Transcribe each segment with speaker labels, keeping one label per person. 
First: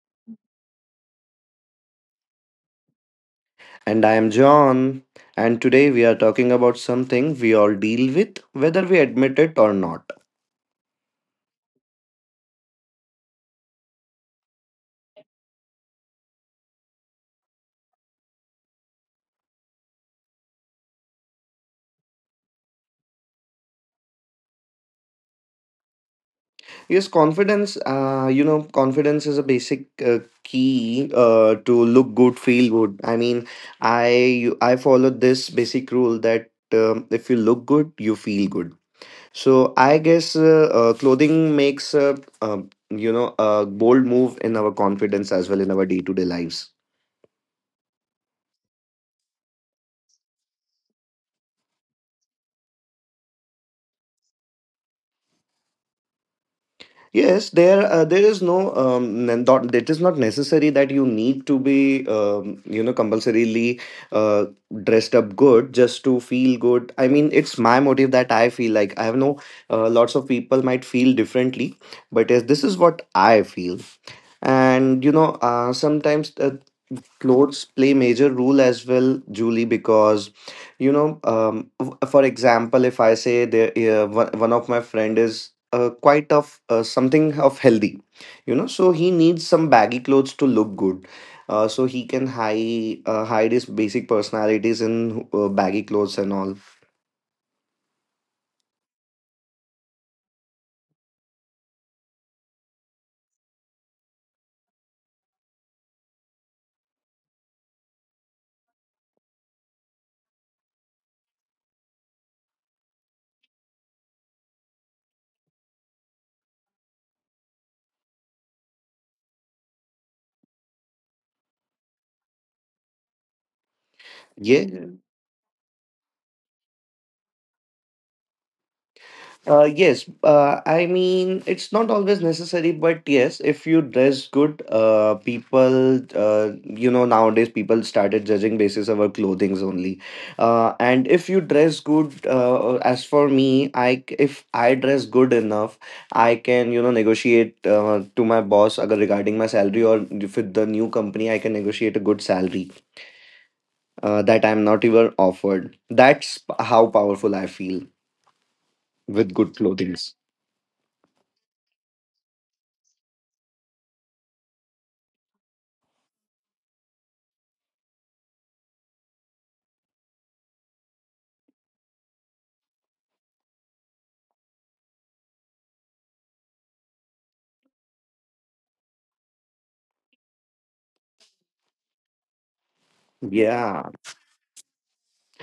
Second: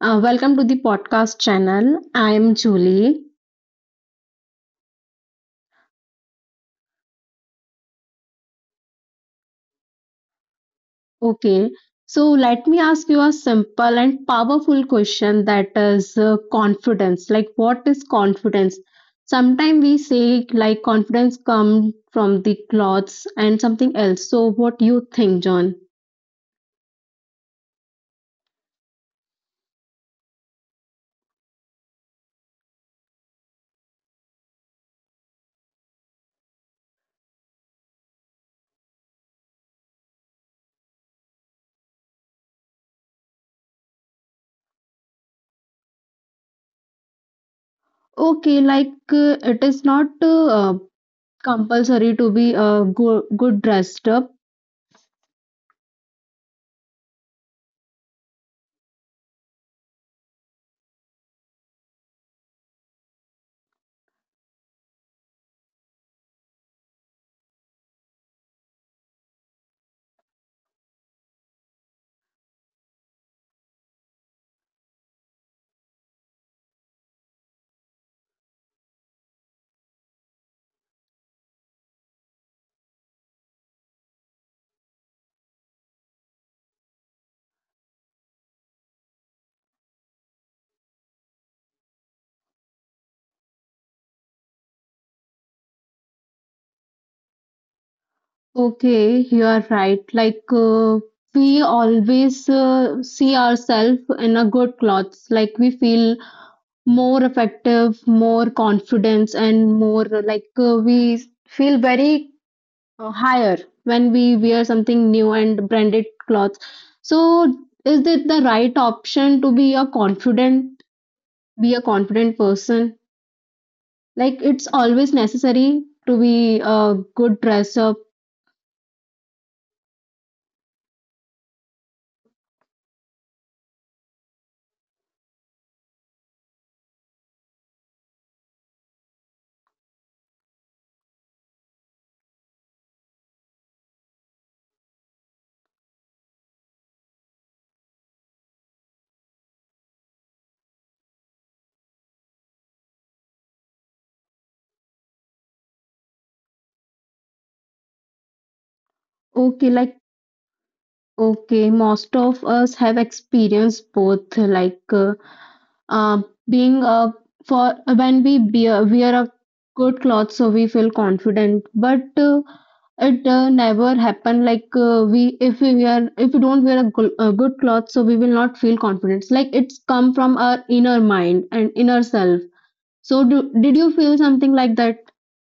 Speaker 1: Welcome to the podcast channel. I am Julie.
Speaker 2: And I am John. And today we are talking about something we all deal with, whether we admit it or not.
Speaker 1: Okay. So let me ask you a simple and powerful question, that is confidence. Like what is confidence? Sometimes we say like confidence comes from the clothes and something else. So what you think, John?
Speaker 2: Yes, confidence. You know, confidence is a basic key to look good, feel good. I mean, I followed this basic rule that if you look good, you feel good. So I guess clothing makes um you know a bold move in our confidence as well in our day to day lives.
Speaker 1: Okay, like it is not compulsory to be good dressed up.
Speaker 2: Yes, there is not it is not necessary that you need to be you know compulsorily uh, dressed up good just to feel good. I mean, it's my motive that I feel like I have no lots of people might feel differently, but yes, this is what I feel. And you know, sometimes clothes play major role as well julie because you know for example if I say there uh, one of my friend is quite of something of healthy you know so he needs some baggy clothes to look good so he can hide his basic personalities in baggy clothes and all.
Speaker 1: Okay, you are right. Like we always see ourselves in a good clothes. Like we feel more effective, more confidence, and more like we feel very higher when we wear something new and branded clothes. So, is it the right option to be a confident person? Like it's
Speaker 2: Yeah.
Speaker 1: always necessary to be a good dresser.
Speaker 2: Yes, I mean, it's not always necessary, but yes, if you dress good, people, you know, nowadays people started judging basis of our clothings only. And if you dress good, as for me, if I dress good enough, I can, you know, negotiate to my boss agar regarding my salary or if with the new company, I can negotiate a good salary that I'm not even offered. How powerful I feel with good
Speaker 1: Okay, like
Speaker 2: clothings.
Speaker 1: okay, most of us have experienced both, like uh, being a for when we bear, wear a good clothes, so we feel confident. But it never happen like we if we wear if we don't wear a, a good clothes, so we will not feel confidence. Like it's come from our inner mind and inner self. So did
Speaker 2: Yeah.
Speaker 1: you feel something like that?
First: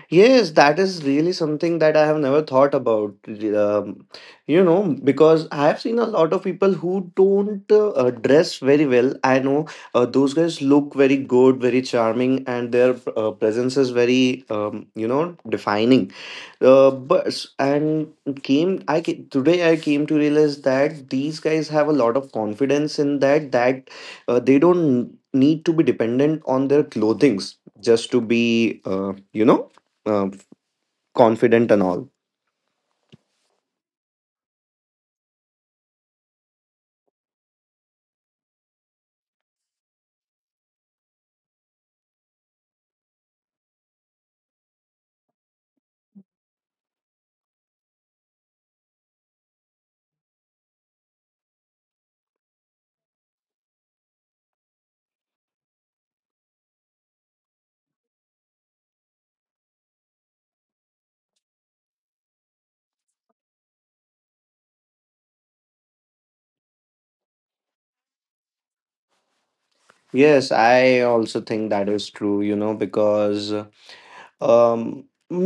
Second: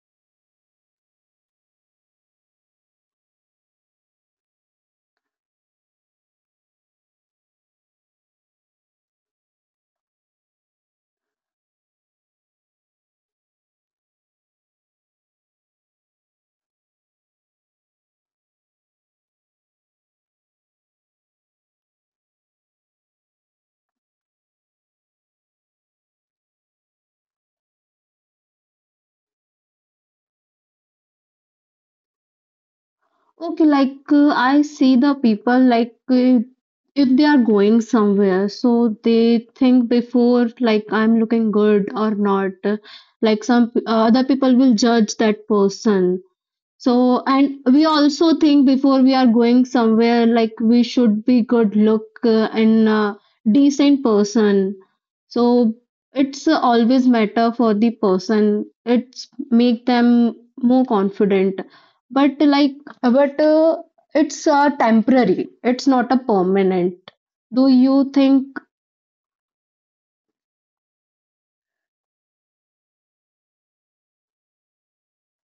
Speaker 2: Yes, that is really something that I have never thought about. You know, because I have seen a lot of people who don't dress very well. I know those guys look very good, very charming, and their presence is very, you know, defining but and today I came to realize that these guys have a lot of confidence in that they don't need to be dependent on their clothings just to be you know uh, confident and all.
Speaker 1: Okay, like I see the people like if they are going somewhere, so they think before, like I'm looking good or not. Like some other people will judge that person. So, and we also think before we are going somewhere, like we should be good look and decent person. So it's always matter for the person. It's make them more confident. But like, but it's temporary. It's not a permanent. Do you think
Speaker 2: Yes I also think that is true you know because Um,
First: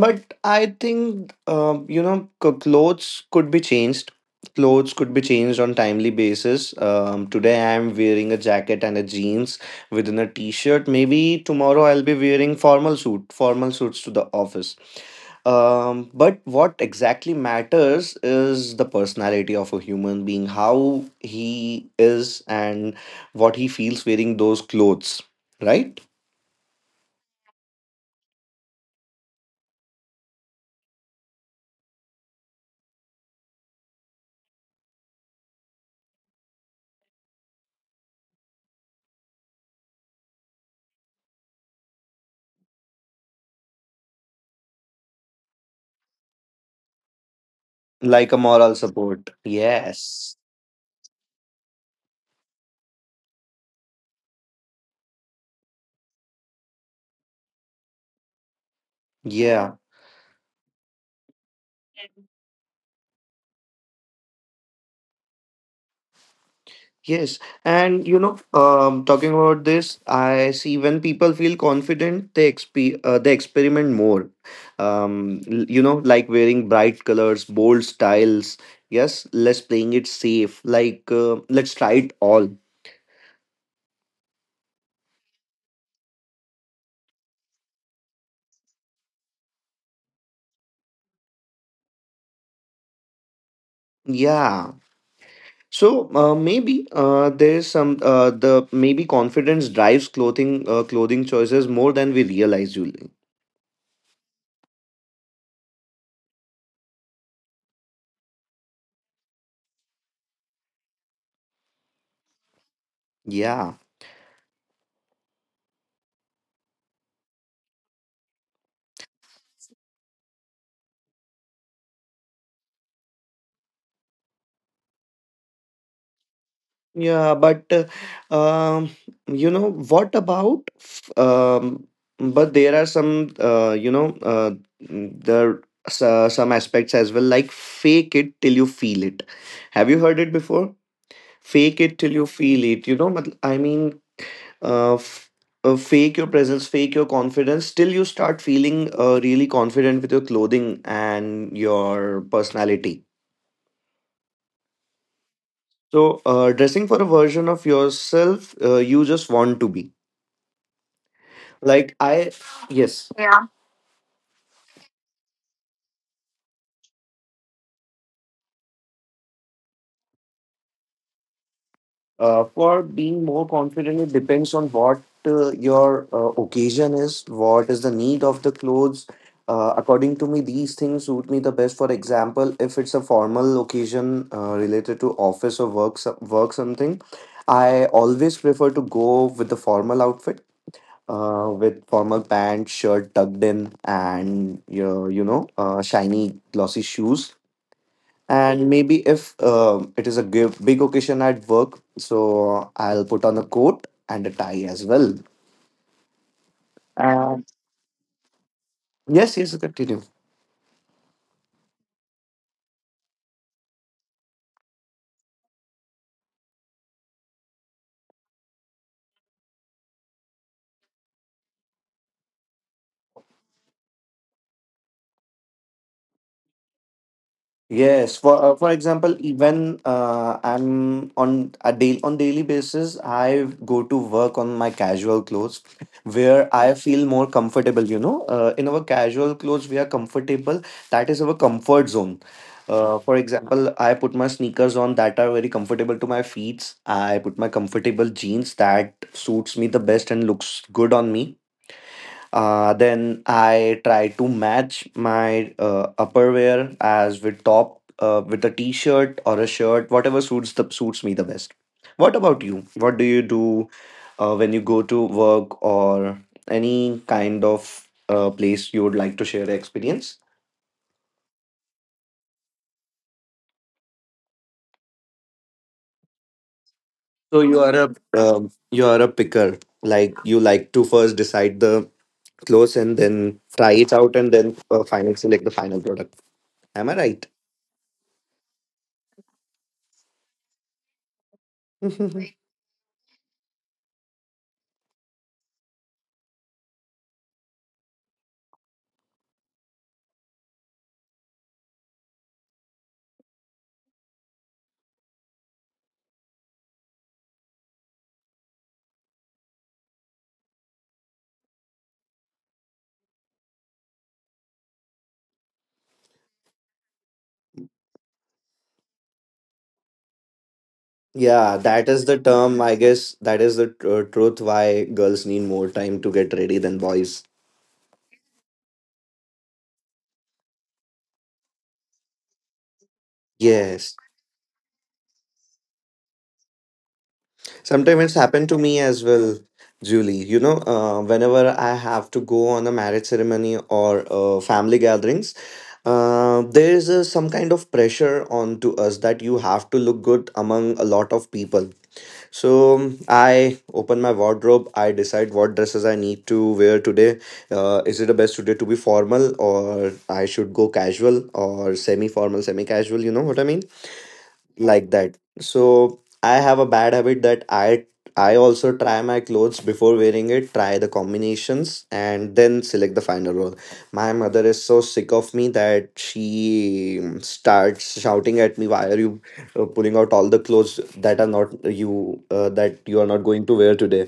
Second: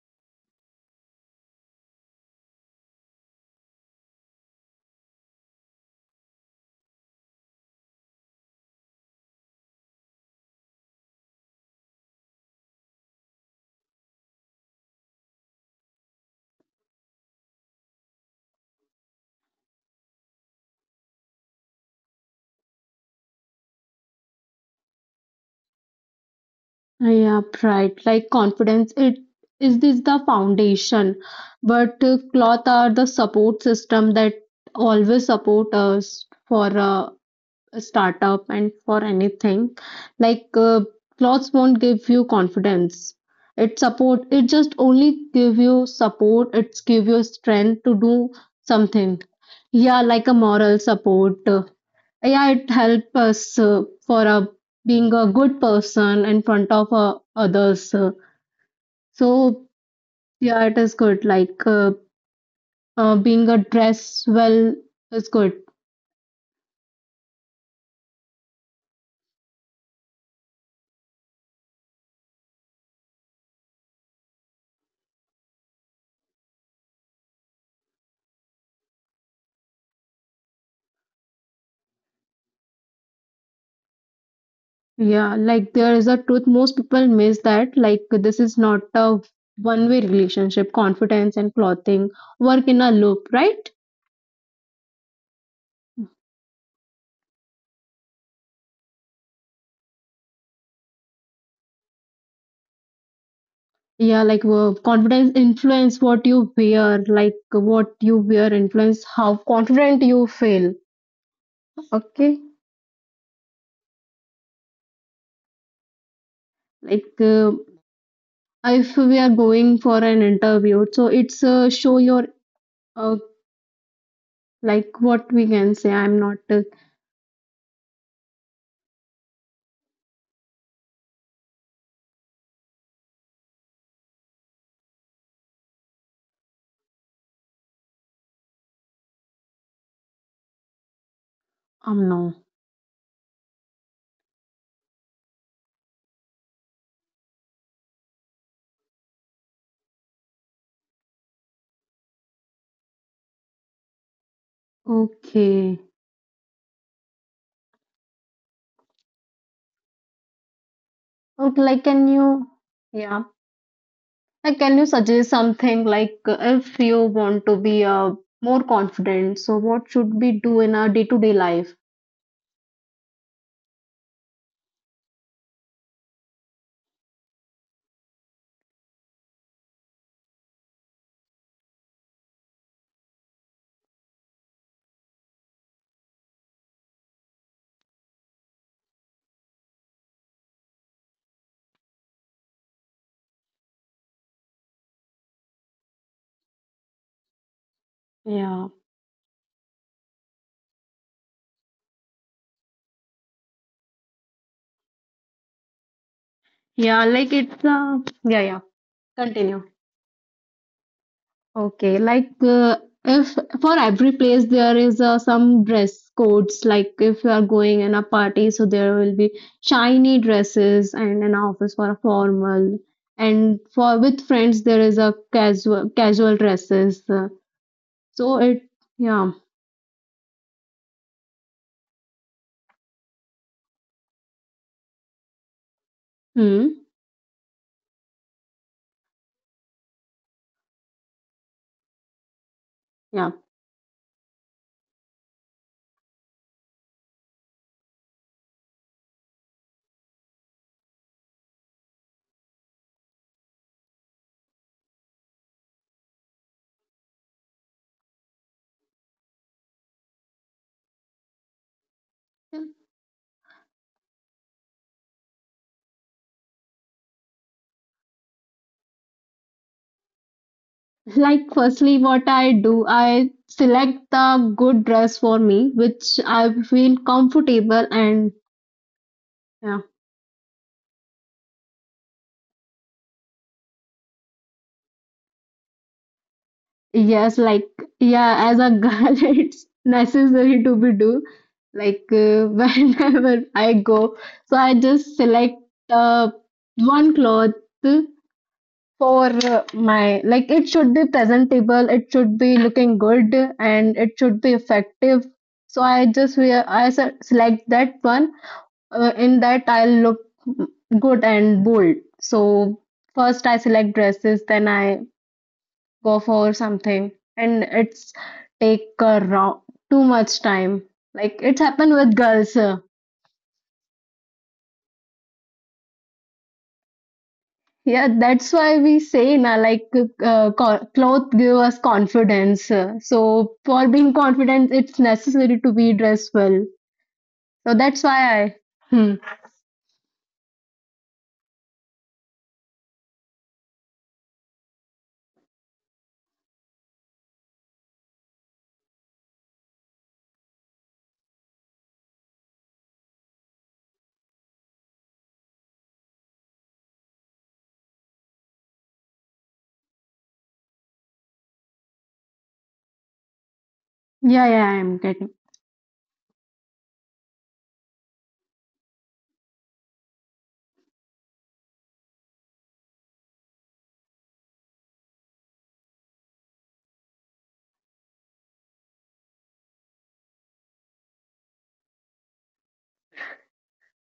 Speaker 2: but I think you know clothes could be changed. Clothes could be changed on timely basis. Today I am wearing a jacket and a jeans within a t-shirt. Maybe tomorrow I'll be wearing formal suits to the office. But what exactly matters is the personality of a human being, how he is and what he feels wearing those clothes, right?
Speaker 1: yeah, right. Like confidence, it is this the foundation, but cloth are the support system that always support us for a startup and for anything. Like clothes won't give you confidence. It support. It just only give you support. It's give you strength to
Speaker 2: Like
Speaker 1: do
Speaker 2: a moral
Speaker 1: something.
Speaker 2: support.
Speaker 1: Yeah, like a
Speaker 2: Yes.
Speaker 1: moral support, yeah, it helps us for being a good person in front of others, so
Speaker 2: Yeah,
Speaker 1: yeah, it is good, like being a dress well is good.
Speaker 2: yes. And you know, talking about this, I see when people feel confident, they experiment more. You know, like wearing bright colors, bold styles. Yes, let's playing it safe. Like let's try it all.
Speaker 1: Yeah, like there is a truth most people miss, that like this is not a one way relationship, confidence and clothing work in a loop, right?
Speaker 2: Yeah. So maybe there's some the maybe confidence drives clothing choices more than we realize, Julie.
Speaker 1: Yeah, like confidence influence what you wear, like what you wear influence how confident you feel. Okay,
Speaker 2: Yeah.
Speaker 1: like if we are going for an interview, so it's show your uh, like what we can say, I'm not
Speaker 2: Yeah, but um, you know but there are some, you know, there are some aspects as well, like fake it till you feel it. Have you heard it before? Fake it till
Speaker 1: no
Speaker 2: you feel it. You know, I mean, f fake your presence, fake your confidence till you start feeling really confident with your clothing and your personality.
Speaker 1: okay
Speaker 2: So, dressing for a version of yourself you just want to be
Speaker 1: okay like
Speaker 2: like.
Speaker 1: can you
Speaker 2: I Yes.
Speaker 1: yeah like can you suggest something like if you want to be more confident, so what should we do in our day-to-day life?
Speaker 2: For being more confident it depends on what your occasion is, what is the need of the clothes according to me these things suit me the best. For example if it's a formal occasion related to office or work, work something I always prefer to go with the formal outfit with formal pants, shirt tucked in, and you know shiny glossy shoes.
Speaker 1: Yeah,
Speaker 2: And maybe if it is a big occasion at work, so I'll put on a coat and a tie as well.
Speaker 1: yeah, like
Speaker 2: And
Speaker 1: it's yeah, yeah,
Speaker 2: yes, yes,
Speaker 1: continue.
Speaker 2: continue.
Speaker 1: Okay, like if for every place there is some dress codes, like if you are going in a party, so there will be shiny dresses, and an office for a formal, and for with friends there is a casual dresses.
Speaker 2: Yes,
Speaker 1: So it
Speaker 2: for example,
Speaker 1: yeah,
Speaker 2: even I'm on a day on daily basis, I go to work on my casual clothes, where I
Speaker 1: hmm,
Speaker 2: feel more comfortable. You know, in our casual clothes, we are comfortable. That is our comfort zone. For
Speaker 1: yeah.
Speaker 2: example, I put my sneakers on that are very comfortable to my feet. I put my comfortable jeans that suits me the best and looks good on me. Then I try to match my upperwear as with top with a t-shirt or a shirt, whatever suits me the best. What about you? What do you do when you go to work or any kind of place you would like to share the experience?
Speaker 1: Like firstly, what I do, I select the good dress for me, which I feel
Speaker 2: So
Speaker 1: comfortable and
Speaker 2: you are a picker.
Speaker 1: yeah.
Speaker 2: Like you like to first decide the clothes and then try it out and then final select the final product. Am I right?
Speaker 1: Yes, like yeah, as a girl, it's necessary to be do. Like whenever I go, so I just select uh, one cloth for my, like it should be presentable, it should be looking good, and it should be effective. So I just wear, I select that one. In that I'll look good and bold. So first I select dresses, then I go for something, and it's take around too much time, like
Speaker 2: Yeah,
Speaker 1: it's
Speaker 2: that
Speaker 1: happened
Speaker 2: is
Speaker 1: with
Speaker 2: the
Speaker 1: girls,
Speaker 2: term. I guess that is the truth why girls need more time to get ready than boys.
Speaker 1: yeah, that's why we say na, like clothes give us confidence, so for
Speaker 2: Yes.
Speaker 1: being confident it's necessary to be dressed well, so
Speaker 2: Sometimes
Speaker 1: that's
Speaker 2: it's
Speaker 1: why
Speaker 2: happened
Speaker 1: I
Speaker 2: to me as
Speaker 1: hmm,
Speaker 2: well, Julie. You know, whenever I have to go on a marriage ceremony or family gatherings, there is some kind of pressure onto us that you have to look good among a lot of people. So I open my wardrobe. I decide what dresses I need to wear today. Is it the best today to be formal or I should go casual or semi formal, semi casual? You know what I mean?
Speaker 1: yeah, yeah,
Speaker 2: Like
Speaker 1: I'm
Speaker 2: that.
Speaker 1: getting.
Speaker 2: So I have a bad habit that I also try my clothes before wearing it, try the combinations, and then select the final roll. My mother is so sick of me that she starts shouting at me, "Why are you pulling out all the clothes that are not you that you are not going to wear today?"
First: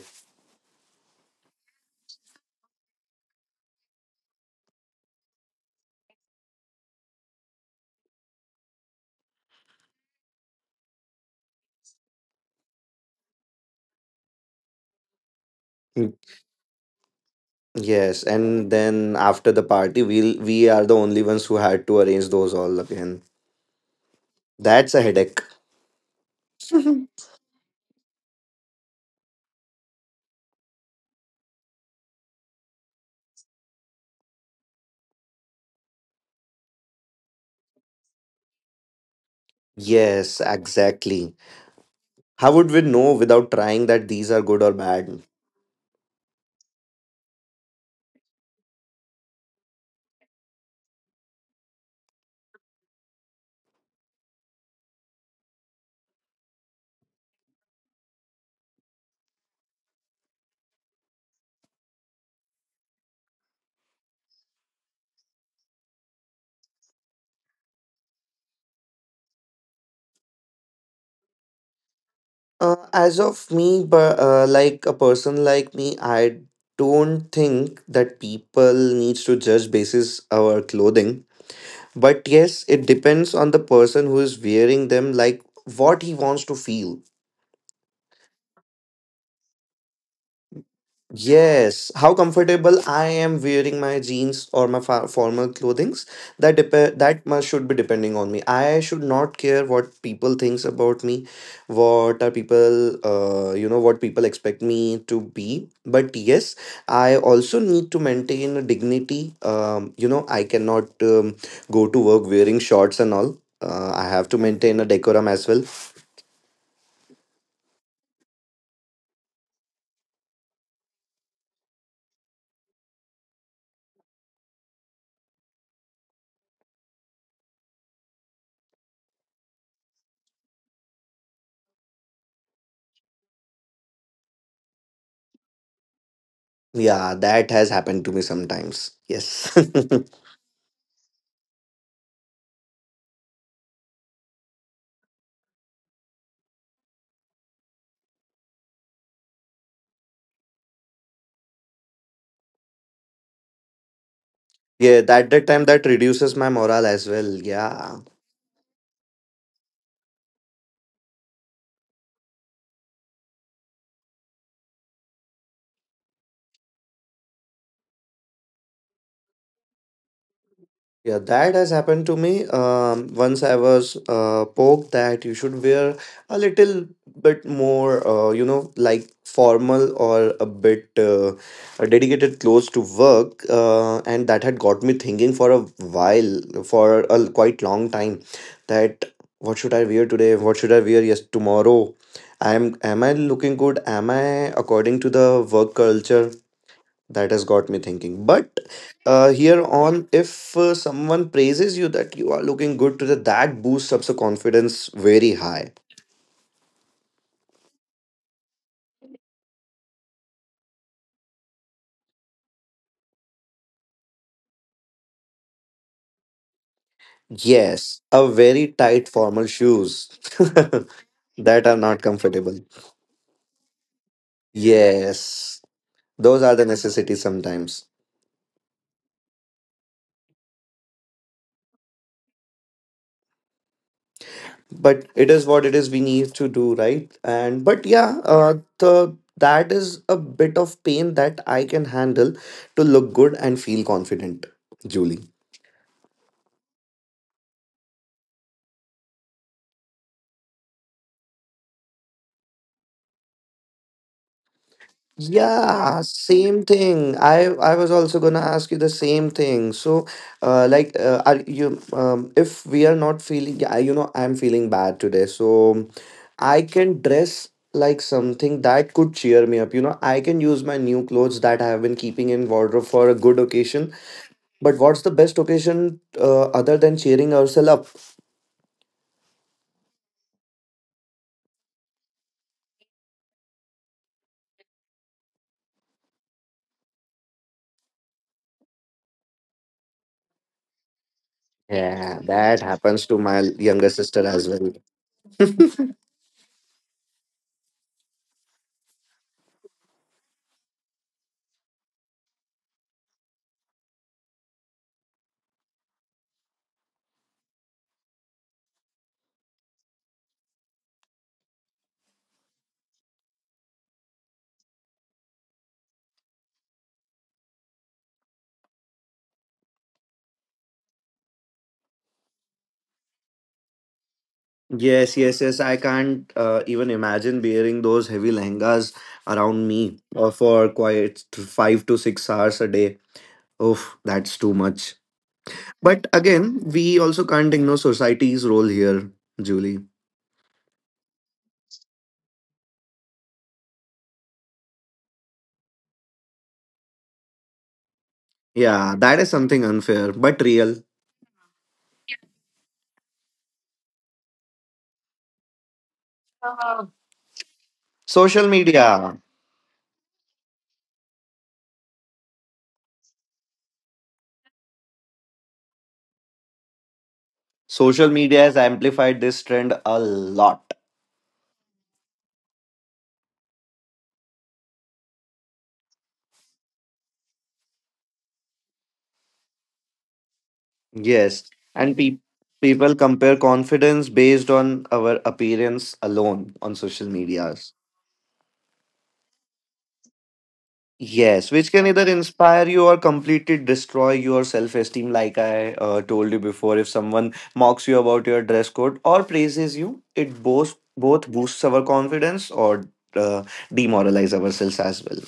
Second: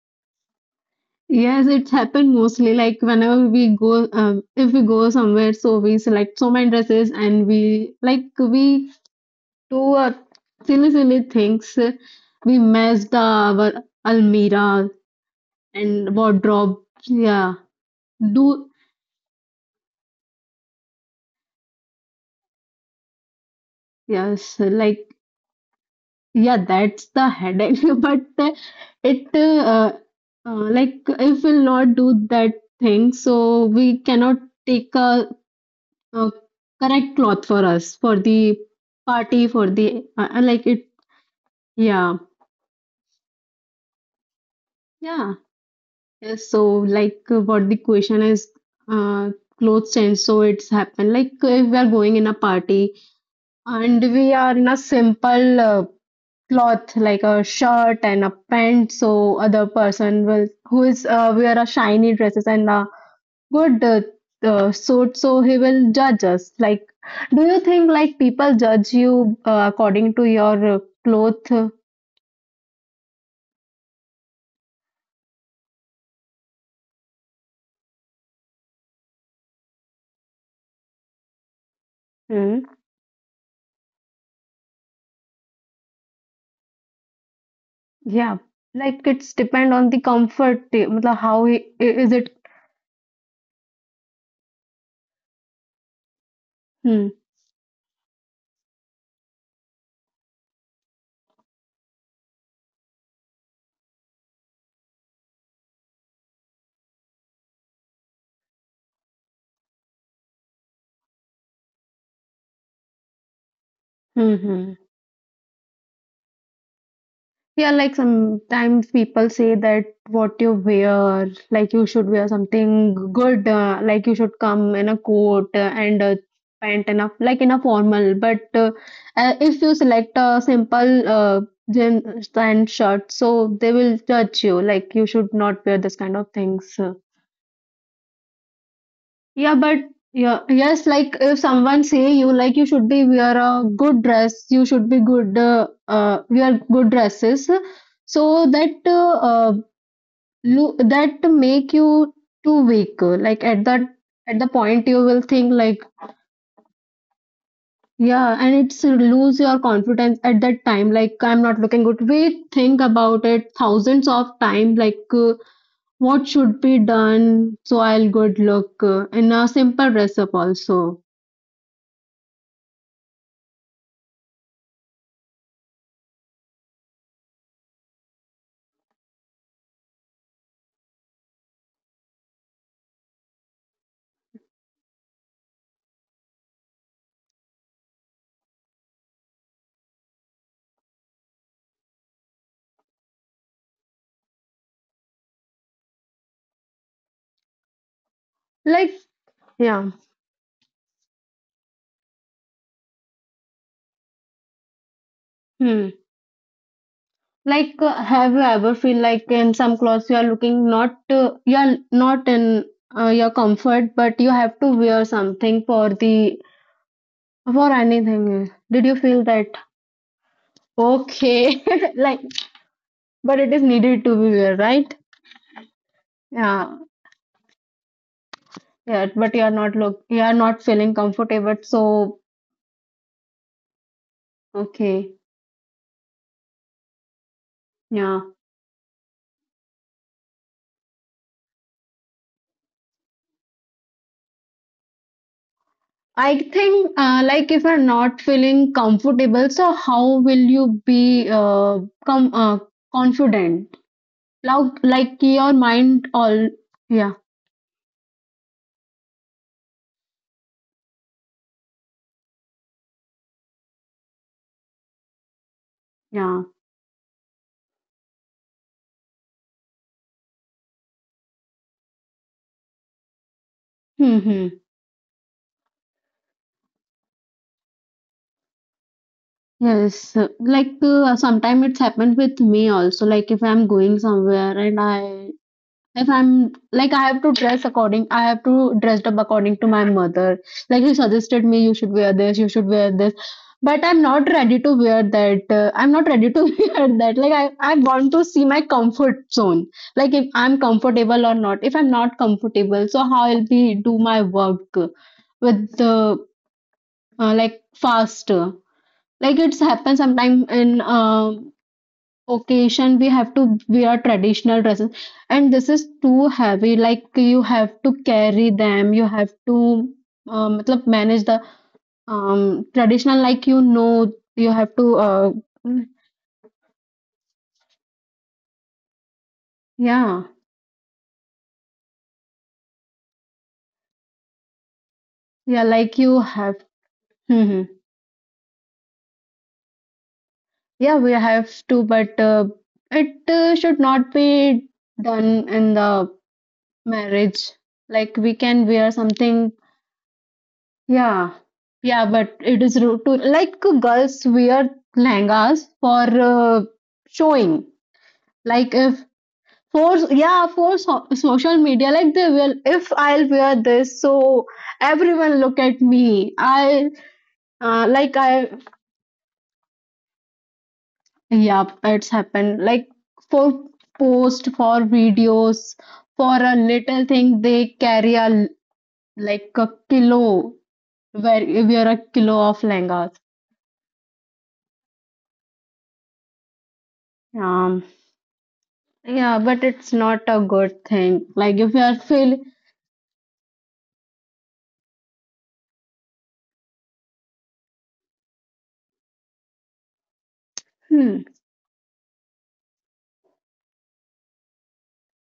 Speaker 1: Yes, it's happened mostly like whenever we go, if we go somewhere, so we select so many dresses and we like we do silly, silly things. We messed our almirah
Speaker 2: Mm.
Speaker 1: and wardrobe. Yeah,
Speaker 2: Yes,
Speaker 1: do
Speaker 2: and then after the party, we are the only ones who had to arrange those all again.
Speaker 1: yes,
Speaker 2: That's a
Speaker 1: like
Speaker 2: headache.
Speaker 1: yeah, that's the headache. But it like if we'll not do that thing, so we cannot take a, uh correct cloth for us for the party for the
Speaker 2: Yes,
Speaker 1: like it.
Speaker 2: exactly.
Speaker 1: Yeah,
Speaker 2: How would we know without trying that these are good or bad?
Speaker 1: yeah. Yes, so like what the question is, uh, clothes change. So it's happened, like if we are going in a party and we are in a simple cloth like a shirt and a pant. So other person will who is wear a shiny dresses and a good suit. So he will judge us. Like, do you think like people judge you according to your cloth?
Speaker 2: As of me, but like a person like me, I don't think that people needs to judge basis our clothing. But
Speaker 1: Hmm.
Speaker 2: yes, it depends on the person who is wearing them, like what he wants to feel.
Speaker 1: Yeah, like it's depend on the comfort eh, matlab how he, I-
Speaker 2: Yes,
Speaker 1: is
Speaker 2: how
Speaker 1: it
Speaker 2: comfortable I am wearing my jeans or my formal clothings.
Speaker 1: hmm.
Speaker 2: That must should be depending on me. I should not care what people thinks about me, what are people you know what people expect me to be. But yes, I also need to maintain a dignity. You know, I cannot go to work wearing shorts and all. I have to
Speaker 1: Mhm.
Speaker 2: maintain a decorum as well.
Speaker 1: Yeah, like sometimes people say that what you wear, like you should wear something good, like you should come in a coat and a pant and a like in a formal. But if you select a simple jeans and shirt, so they will judge you. Like you should not wear this kind of things.
Speaker 2: Yeah, that has happened to me sometimes. Yes.
Speaker 1: Yeah, but yeah, yes, like if someone say you like you should be wear a good dress, you should be good wear good dresses, so that that make you too weak. Like at that at the point
Speaker 2: Yeah,
Speaker 1: you will
Speaker 2: that that
Speaker 1: think
Speaker 2: time
Speaker 1: like
Speaker 2: that reduces my morale as well. Yeah.
Speaker 1: yeah, and it's lose your confidence at that time. Like I'm not looking good. We think about it thousands of time. Like what should be done so I'll good look in a simple dress up also.
Speaker 2: Yeah, that has happened to me. Once I was poked that you should wear a little bit more, you know, like formal or a bit dedicated clothes to work. And that had got me thinking for a while, for a quite long time, that what should I wear today? What should I wear tomorrow? I'm Am I looking good? Am I according to the work culture? That has got me thinking. But
Speaker 1: Like
Speaker 2: Here
Speaker 1: yeah.
Speaker 2: on, if someone praises you that you are looking good to the, that boosts up the confidence very high.
Speaker 1: Hmm. Like, have you ever feel like in some clothes you are looking not you are not in your comfort, but you have to wear something for the for
Speaker 2: Yes, a
Speaker 1: anything?
Speaker 2: very
Speaker 1: Did you
Speaker 2: tight
Speaker 1: feel
Speaker 2: formal
Speaker 1: that?
Speaker 2: shoes
Speaker 1: Okay,
Speaker 2: that are not
Speaker 1: like,
Speaker 2: comfortable.
Speaker 1: but it is needed to be wear, right?
Speaker 2: Yes, those are the
Speaker 1: Yeah.
Speaker 2: necessities sometimes.
Speaker 1: Yeah. But you are not look you are not feeling comfortable, so
Speaker 2: But
Speaker 1: okay.
Speaker 2: it is what it is. We need to do right. And but yeah,
Speaker 1: Yeah.
Speaker 2: the that is a bit of pain that I can handle to look good and feel confident, Julie.
Speaker 1: I think like if you're not feeling comfortable, so how will you be com confident? Like your
Speaker 2: Yeah,
Speaker 1: mind all
Speaker 2: same
Speaker 1: yeah
Speaker 2: thing. I was also gonna ask you the same thing. So, are you if we are not feeling, yeah, you know, I'm feeling bad today, so
Speaker 1: yeah
Speaker 2: I can dress like something that could cheer me up. You know, I can use my new clothes that I have been keeping in wardrobe for a good occasion.
Speaker 1: hmm
Speaker 2: But what's the best occasion other than cheering ourselves up?
Speaker 1: yes like sometimes it's happened with me also, like if I'm going somewhere and I if I'm like I have to dress according I have to dress up according to my mother, like he suggested me you should wear
Speaker 2: Yeah,
Speaker 1: this you
Speaker 2: that
Speaker 1: should wear
Speaker 2: happens
Speaker 1: this
Speaker 2: to my
Speaker 1: but
Speaker 2: younger
Speaker 1: I'm
Speaker 2: sister
Speaker 1: not
Speaker 2: as
Speaker 1: ready
Speaker 2: well.
Speaker 1: to wear that, I'm not ready to wear that, like I want to see my comfort zone, like if I'm comfortable or not, if I'm not comfortable so how I'll be do my work with the like faster, like it's happened sometime in occasion we have to wear traditional dresses, and this is too heavy, like you have to carry them you have to matlab manage the traditional, like you know, you have to
Speaker 2: Yes, yes, yes. I
Speaker 1: mm,
Speaker 2: can't even imagine wearing those heavy lehengas around me
Speaker 1: yeah
Speaker 2: for quite 5 to 6 hours a day. Oof, that's too much.
Speaker 1: yeah like
Speaker 2: But
Speaker 1: you have
Speaker 2: again, we also
Speaker 1: hmm
Speaker 2: can't
Speaker 1: hmm.
Speaker 2: ignore society's role here, Julie.
Speaker 1: Yeah, we have to, but it should not be done in the marriage, like we can wear
Speaker 2: Yeah, that is
Speaker 1: something.
Speaker 2: something unfair but real.
Speaker 1: Yeah, yeah, but it is rude to like girls wear lehengas for showing.
Speaker 2: Social
Speaker 1: Like if
Speaker 2: media.
Speaker 1: for yeah for so social media, like they will. If I'll wear this, so everyone look at me. I
Speaker 2: Social
Speaker 1: like
Speaker 2: media
Speaker 1: I
Speaker 2: has amplified this trend a lot.
Speaker 1: yeah, it's happened. Like for post for videos for a little thing, they carry a l- like a kilo where
Speaker 2: Yes.
Speaker 1: wear
Speaker 2: And
Speaker 1: a
Speaker 2: pe-
Speaker 1: kilo of
Speaker 2: People
Speaker 1: lehengas.
Speaker 2: compare confidence based on our appearance alone on social media.
Speaker 1: Um. Yeah, but it's not a good thing.
Speaker 2: Yes,
Speaker 1: Like
Speaker 2: which
Speaker 1: if you
Speaker 2: can
Speaker 1: are
Speaker 2: either
Speaker 1: feeling,
Speaker 2: inspire you or completely destroy your self esteem, like I told you before. If someone mocks you about your dress code or praises you, it both,
Speaker 1: hmm,
Speaker 2: both boosts our confidence or uh, demoralize ourselves as well.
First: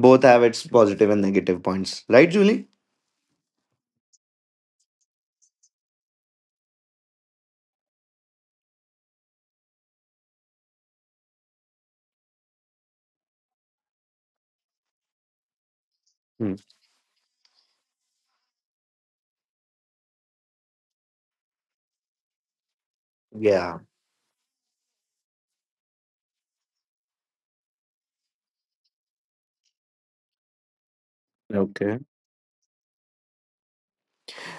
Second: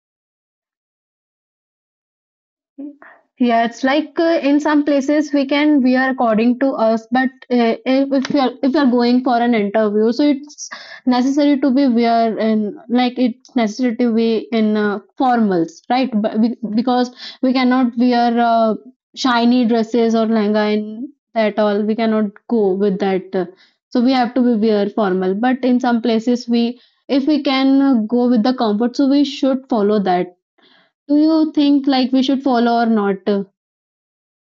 Speaker 2: Both have its positive and negative points, right, Julie?
Speaker 1: yeah, it's like in some places we can wear according to us, but if you're going for an interview, so it's necessary to be wear in, like it's necessary to be in formals, right? But
Speaker 2: Hmm.
Speaker 1: we, because we cannot wear shiny dresses or lehenga in that all, we cannot go with that.
Speaker 2: Yeah.
Speaker 1: So we have to be wear formal. But in some places we, if we can go with the comfort, so we should follow that. Do you think
Speaker 2: Okay.
Speaker 1: like we should follow or not?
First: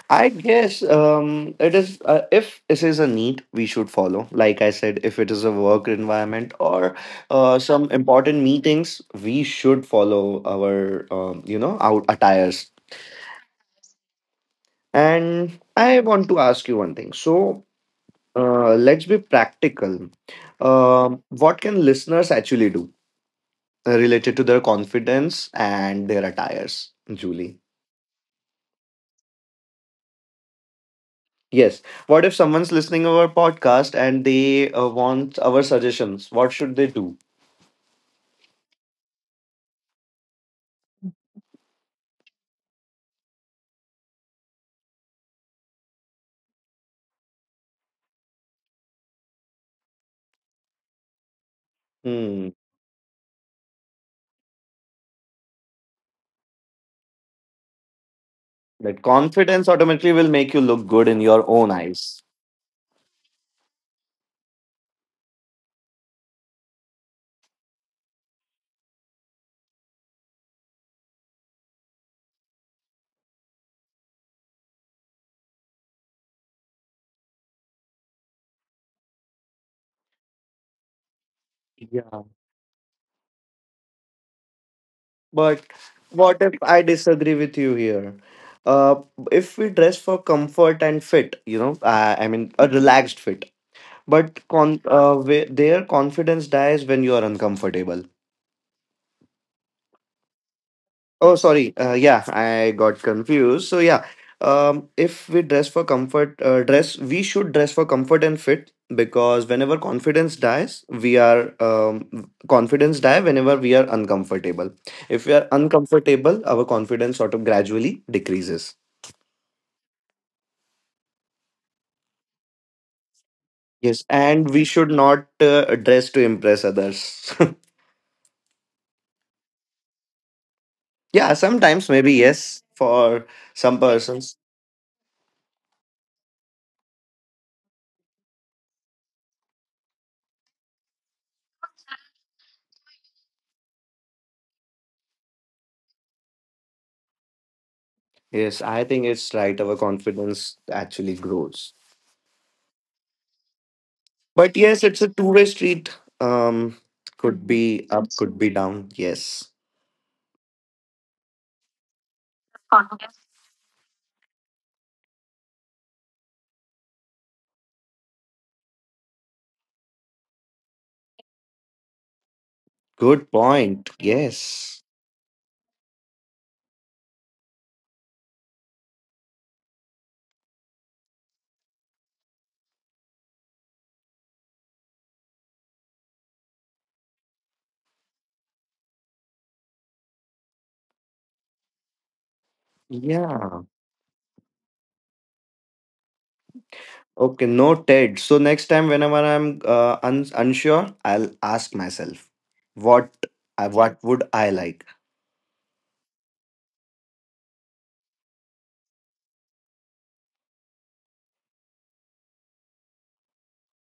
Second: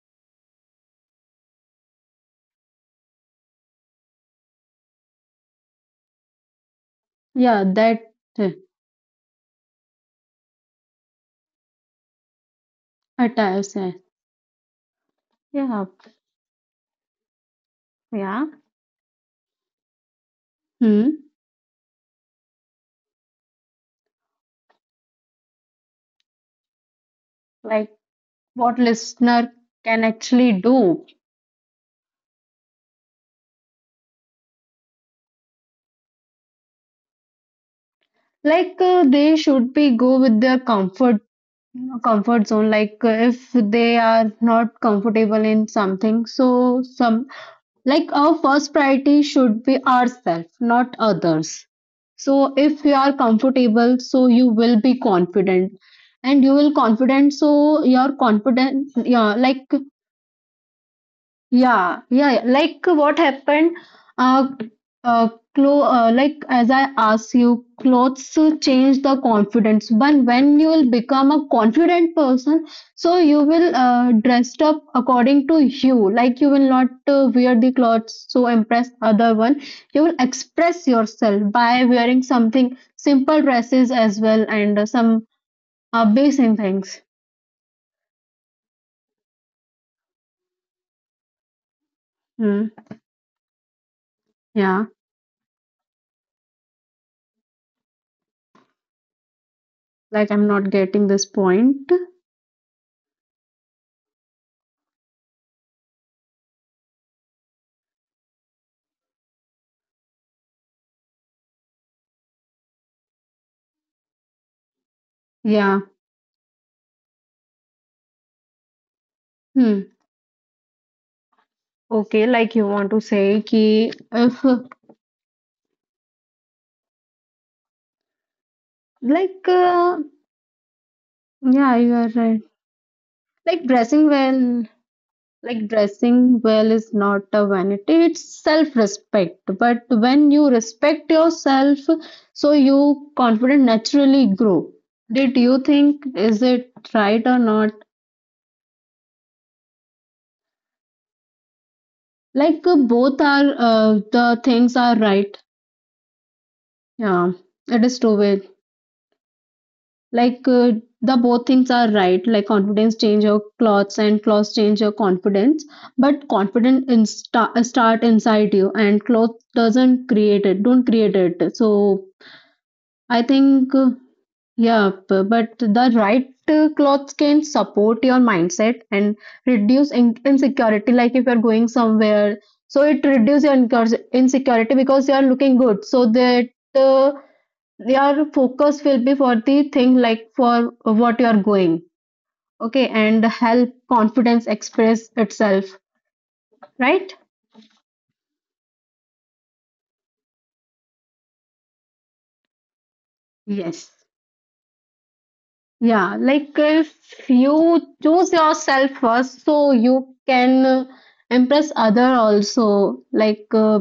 Speaker 2: I guess it is. If this is a need, we should follow. Like I said, if it is a work environment or
Speaker 1: Yeah,
Speaker 2: some
Speaker 1: that
Speaker 2: important
Speaker 1: uh,
Speaker 2: meetings, we should follow our um, our attires.
Speaker 1: attires.
Speaker 2: And
Speaker 1: Yeah,
Speaker 2: I want to ask you one thing. So
Speaker 1: yeah.
Speaker 2: let's be practical.
Speaker 1: Hmm.
Speaker 2: What can listeners actually do related to their confidence and their attires, Julie?
Speaker 1: Like what listener can actually do.
Speaker 2: Yes. What if someone's listening to our podcast and they want our suggestions? What should they do?
Speaker 1: Like they should be go with their comfort comfort zone. Like if they are not comfortable in something, so some like our first priority should be ourselves not others,
Speaker 2: Hmm.
Speaker 1: so if you are comfortable so you will be confident, and you will confident so your confident
Speaker 2: That
Speaker 1: yeah like
Speaker 2: confidence automatically will make you look good in your own
Speaker 1: yeah,
Speaker 2: eyes.
Speaker 1: yeah, yeah. Like what happened? Uh, uh, clo like as I asked you, clothes change the confidence. But when you will become a confident person, so you will dressed up according to you. Like you will not wear the clothes to impress other one. You will express yourself by
Speaker 2: Yeah.
Speaker 1: wearing something simple dresses as well and some
Speaker 2: But what if
Speaker 1: basic
Speaker 2: I
Speaker 1: things.
Speaker 2: disagree with you here? Uh, if we dress for comfort and fit, I mean, a
Speaker 1: Hmm.
Speaker 2: relaxed fit. But con-
Speaker 1: Yeah,
Speaker 2: uh, where their confidence dies when you are uncomfortable.
Speaker 1: like I'm not getting this
Speaker 2: Oh, sorry.
Speaker 1: point.
Speaker 2: Yeah, I got confused. So yeah, if we dress for comfort, dress we should dress for comfort and fit because whenever confidence dies, we are confidence die whenever we are uncomfortable. If we are
Speaker 1: Yeah.
Speaker 2: uncomfortable, our confidence sort of gradually decreases.
Speaker 1: Hmm. Okay, like you want to say ki
Speaker 2: Yes,
Speaker 1: if
Speaker 2: and we should not dress to impress others.
Speaker 1: like
Speaker 2: Yeah,
Speaker 1: yeah,
Speaker 2: sometimes
Speaker 1: you are
Speaker 2: maybe
Speaker 1: right.
Speaker 2: yes for
Speaker 1: Like
Speaker 2: some
Speaker 1: dressing
Speaker 2: persons.
Speaker 1: well, like dressing well is not a vanity, it's self-respect. But when you respect yourself, so you confident naturally grow. Did you think is it right or not?
Speaker 2: Yes, I think it's right. Our confidence actually grows.
Speaker 1: Like both are the
Speaker 2: But
Speaker 1: things
Speaker 2: yes,
Speaker 1: are
Speaker 2: it's a
Speaker 1: right.
Speaker 2: two-way street. Um,
Speaker 1: Yeah,
Speaker 2: could
Speaker 1: it
Speaker 2: be
Speaker 1: is
Speaker 2: up,
Speaker 1: two
Speaker 2: could
Speaker 1: way.
Speaker 2: be down. Yes.
Speaker 1: Like the both things are right. Like confidence change your clothes and clothes change your confidence. But confidence in start inside you, and clothes doesn't create it. Don't create it. So I
Speaker 2: Good
Speaker 1: think
Speaker 2: point. Yes.
Speaker 1: yeah. But the right clothes can support your mindset and reduce insecurity. Like if you're going somewhere, so it reduces your insecurity because you are looking good. So that. Your focus will be for the thing, like for what you are going okay, and
Speaker 2: Yeah.
Speaker 1: help confidence express itself, right?
Speaker 2: Okay. No, Ted. So next time, whenever I'm unsure, I'll ask myself, what I
Speaker 1: Yes.
Speaker 2: what would I like?
Speaker 1: Yeah, like if you choose yourself first so you can impress other also, like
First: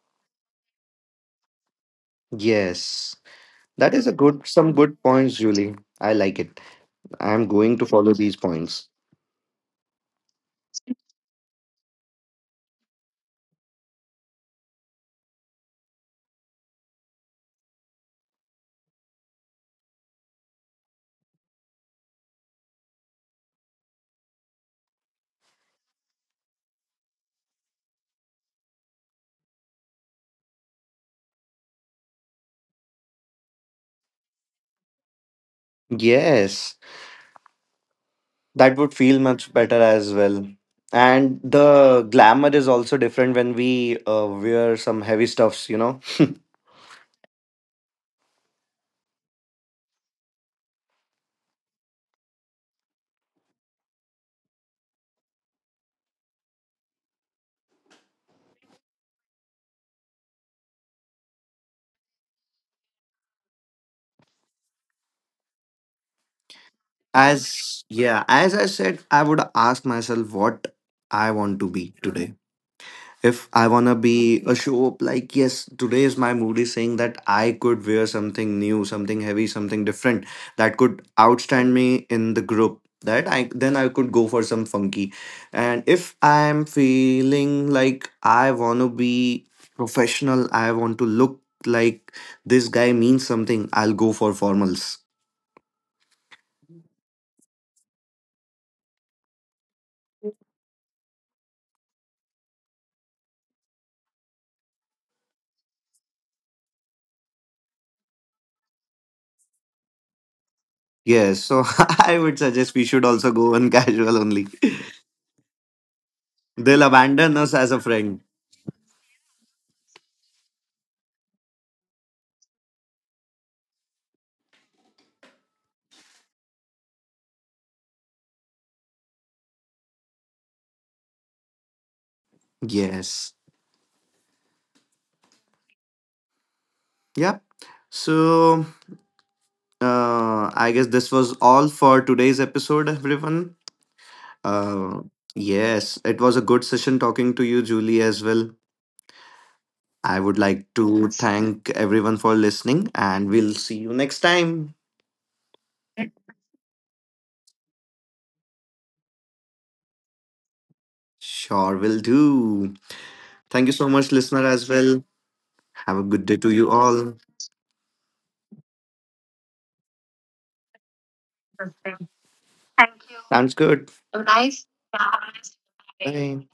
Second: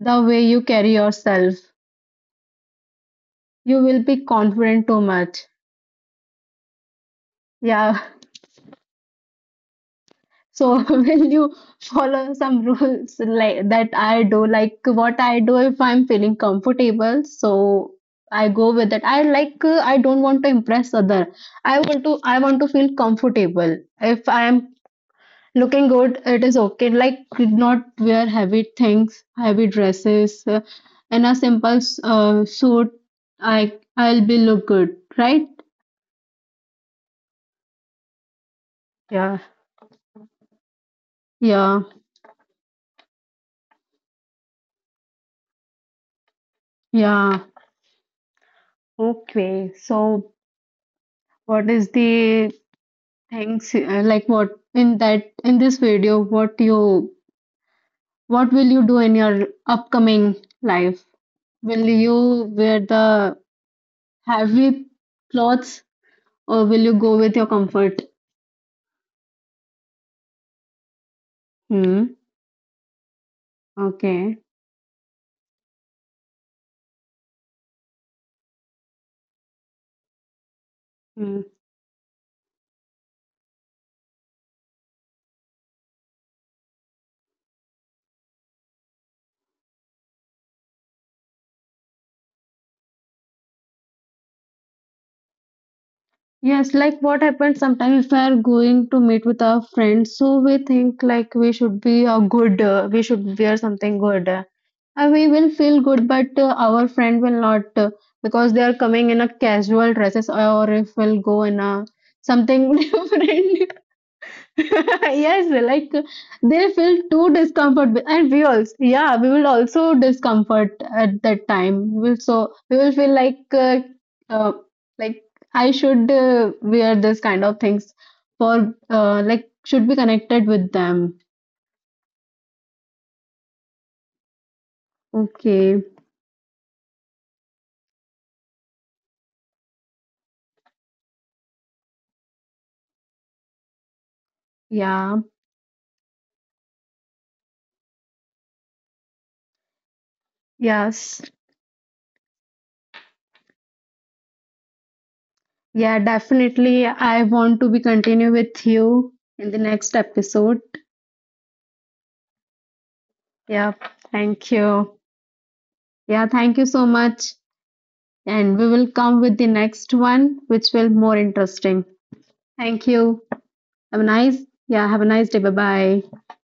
Speaker 1: the way you carry yourself
Speaker 2: Yes.
Speaker 1: you
Speaker 2: That
Speaker 1: will
Speaker 2: is a
Speaker 1: be confident
Speaker 2: good
Speaker 1: too
Speaker 2: points,
Speaker 1: much.
Speaker 2: Julie. I like it. I'm going to
Speaker 1: Yeah.
Speaker 2: follow these points.
Speaker 1: So will you follow some rules like that I do, like what I do if I'm feeling comfortable? So I go with it. I like I don't want to impress other. I want to feel comfortable. If I am looking good, it is okay. Like not wear heavy things, heavy dresses, in a simple suit. I I'll be look good, right?
Speaker 2: Yes. That would feel
Speaker 1: Yeah.
Speaker 2: much better as well. And
Speaker 1: Yeah,
Speaker 2: the glamour is also different when we wear some heavy stuffs, you know.
Speaker 1: yeah. Okay. So what is the thanks. Like what in that in this video, what you what will you do in your upcoming life? Will you wear the heavy clothes or will you go with your
Speaker 2: As
Speaker 1: comfort?
Speaker 2: yeah, as I said, I would ask myself what I want to be
Speaker 1: Hmm.
Speaker 2: today. If I wanna
Speaker 1: Okay.
Speaker 2: be a show up, like yes, today is my mood is saying that I could wear something new, something heavy, something different that could
Speaker 1: Hmm.
Speaker 2: outstand me in the group. That I then I could go for some funky. And if I'm feeling like I wanna be professional, I want to look like this guy means something, I'll go for formals.
Speaker 1: Yes, like what happens sometimes if we are going to meet with our friends, so we think like we should be a good, we should wear something good. We will feel good, but our friend will not because they are coming in a casual dresses, or if we'll
Speaker 2: Yes,
Speaker 1: go in
Speaker 2: so
Speaker 1: a
Speaker 2: I would suggest
Speaker 1: something
Speaker 2: we should also go on
Speaker 1: different.
Speaker 2: casual only.
Speaker 1: Yes, like they
Speaker 2: They'll
Speaker 1: feel too
Speaker 2: abandon us as a
Speaker 1: discomfort
Speaker 2: friend.
Speaker 1: and we also yeah, we will also discomfort at that time. We will so we will feel uh, like I should wear this kind of things for like should be connected with them.
Speaker 2: Yes.
Speaker 1: Okay.
Speaker 2: Yep. So I guess this was all for today's episode, everyone. Uh,
Speaker 1: Yeah.
Speaker 2: yes, it was a good session talking to you, Julie, as well. I would like to
Speaker 1: Yes.
Speaker 2: thank everyone for listening, and we'll see you next time.
Speaker 1: Yeah, definitely. I want to be continue with you in the next episode.
Speaker 2: Sure, will do. Thank
Speaker 1: Yeah,
Speaker 2: you so much, listener,
Speaker 1: thank
Speaker 2: as
Speaker 1: you.
Speaker 2: well. Have a
Speaker 1: Yeah,
Speaker 2: good day to
Speaker 1: thank you
Speaker 2: you
Speaker 1: so
Speaker 2: all.
Speaker 1: much. And we will come with the next one, which will more interesting. Thank you.
Speaker 2: Sounds good.
Speaker 1: Have a nice, yeah, have a nice day. Bye bye.
Speaker 2: Bye.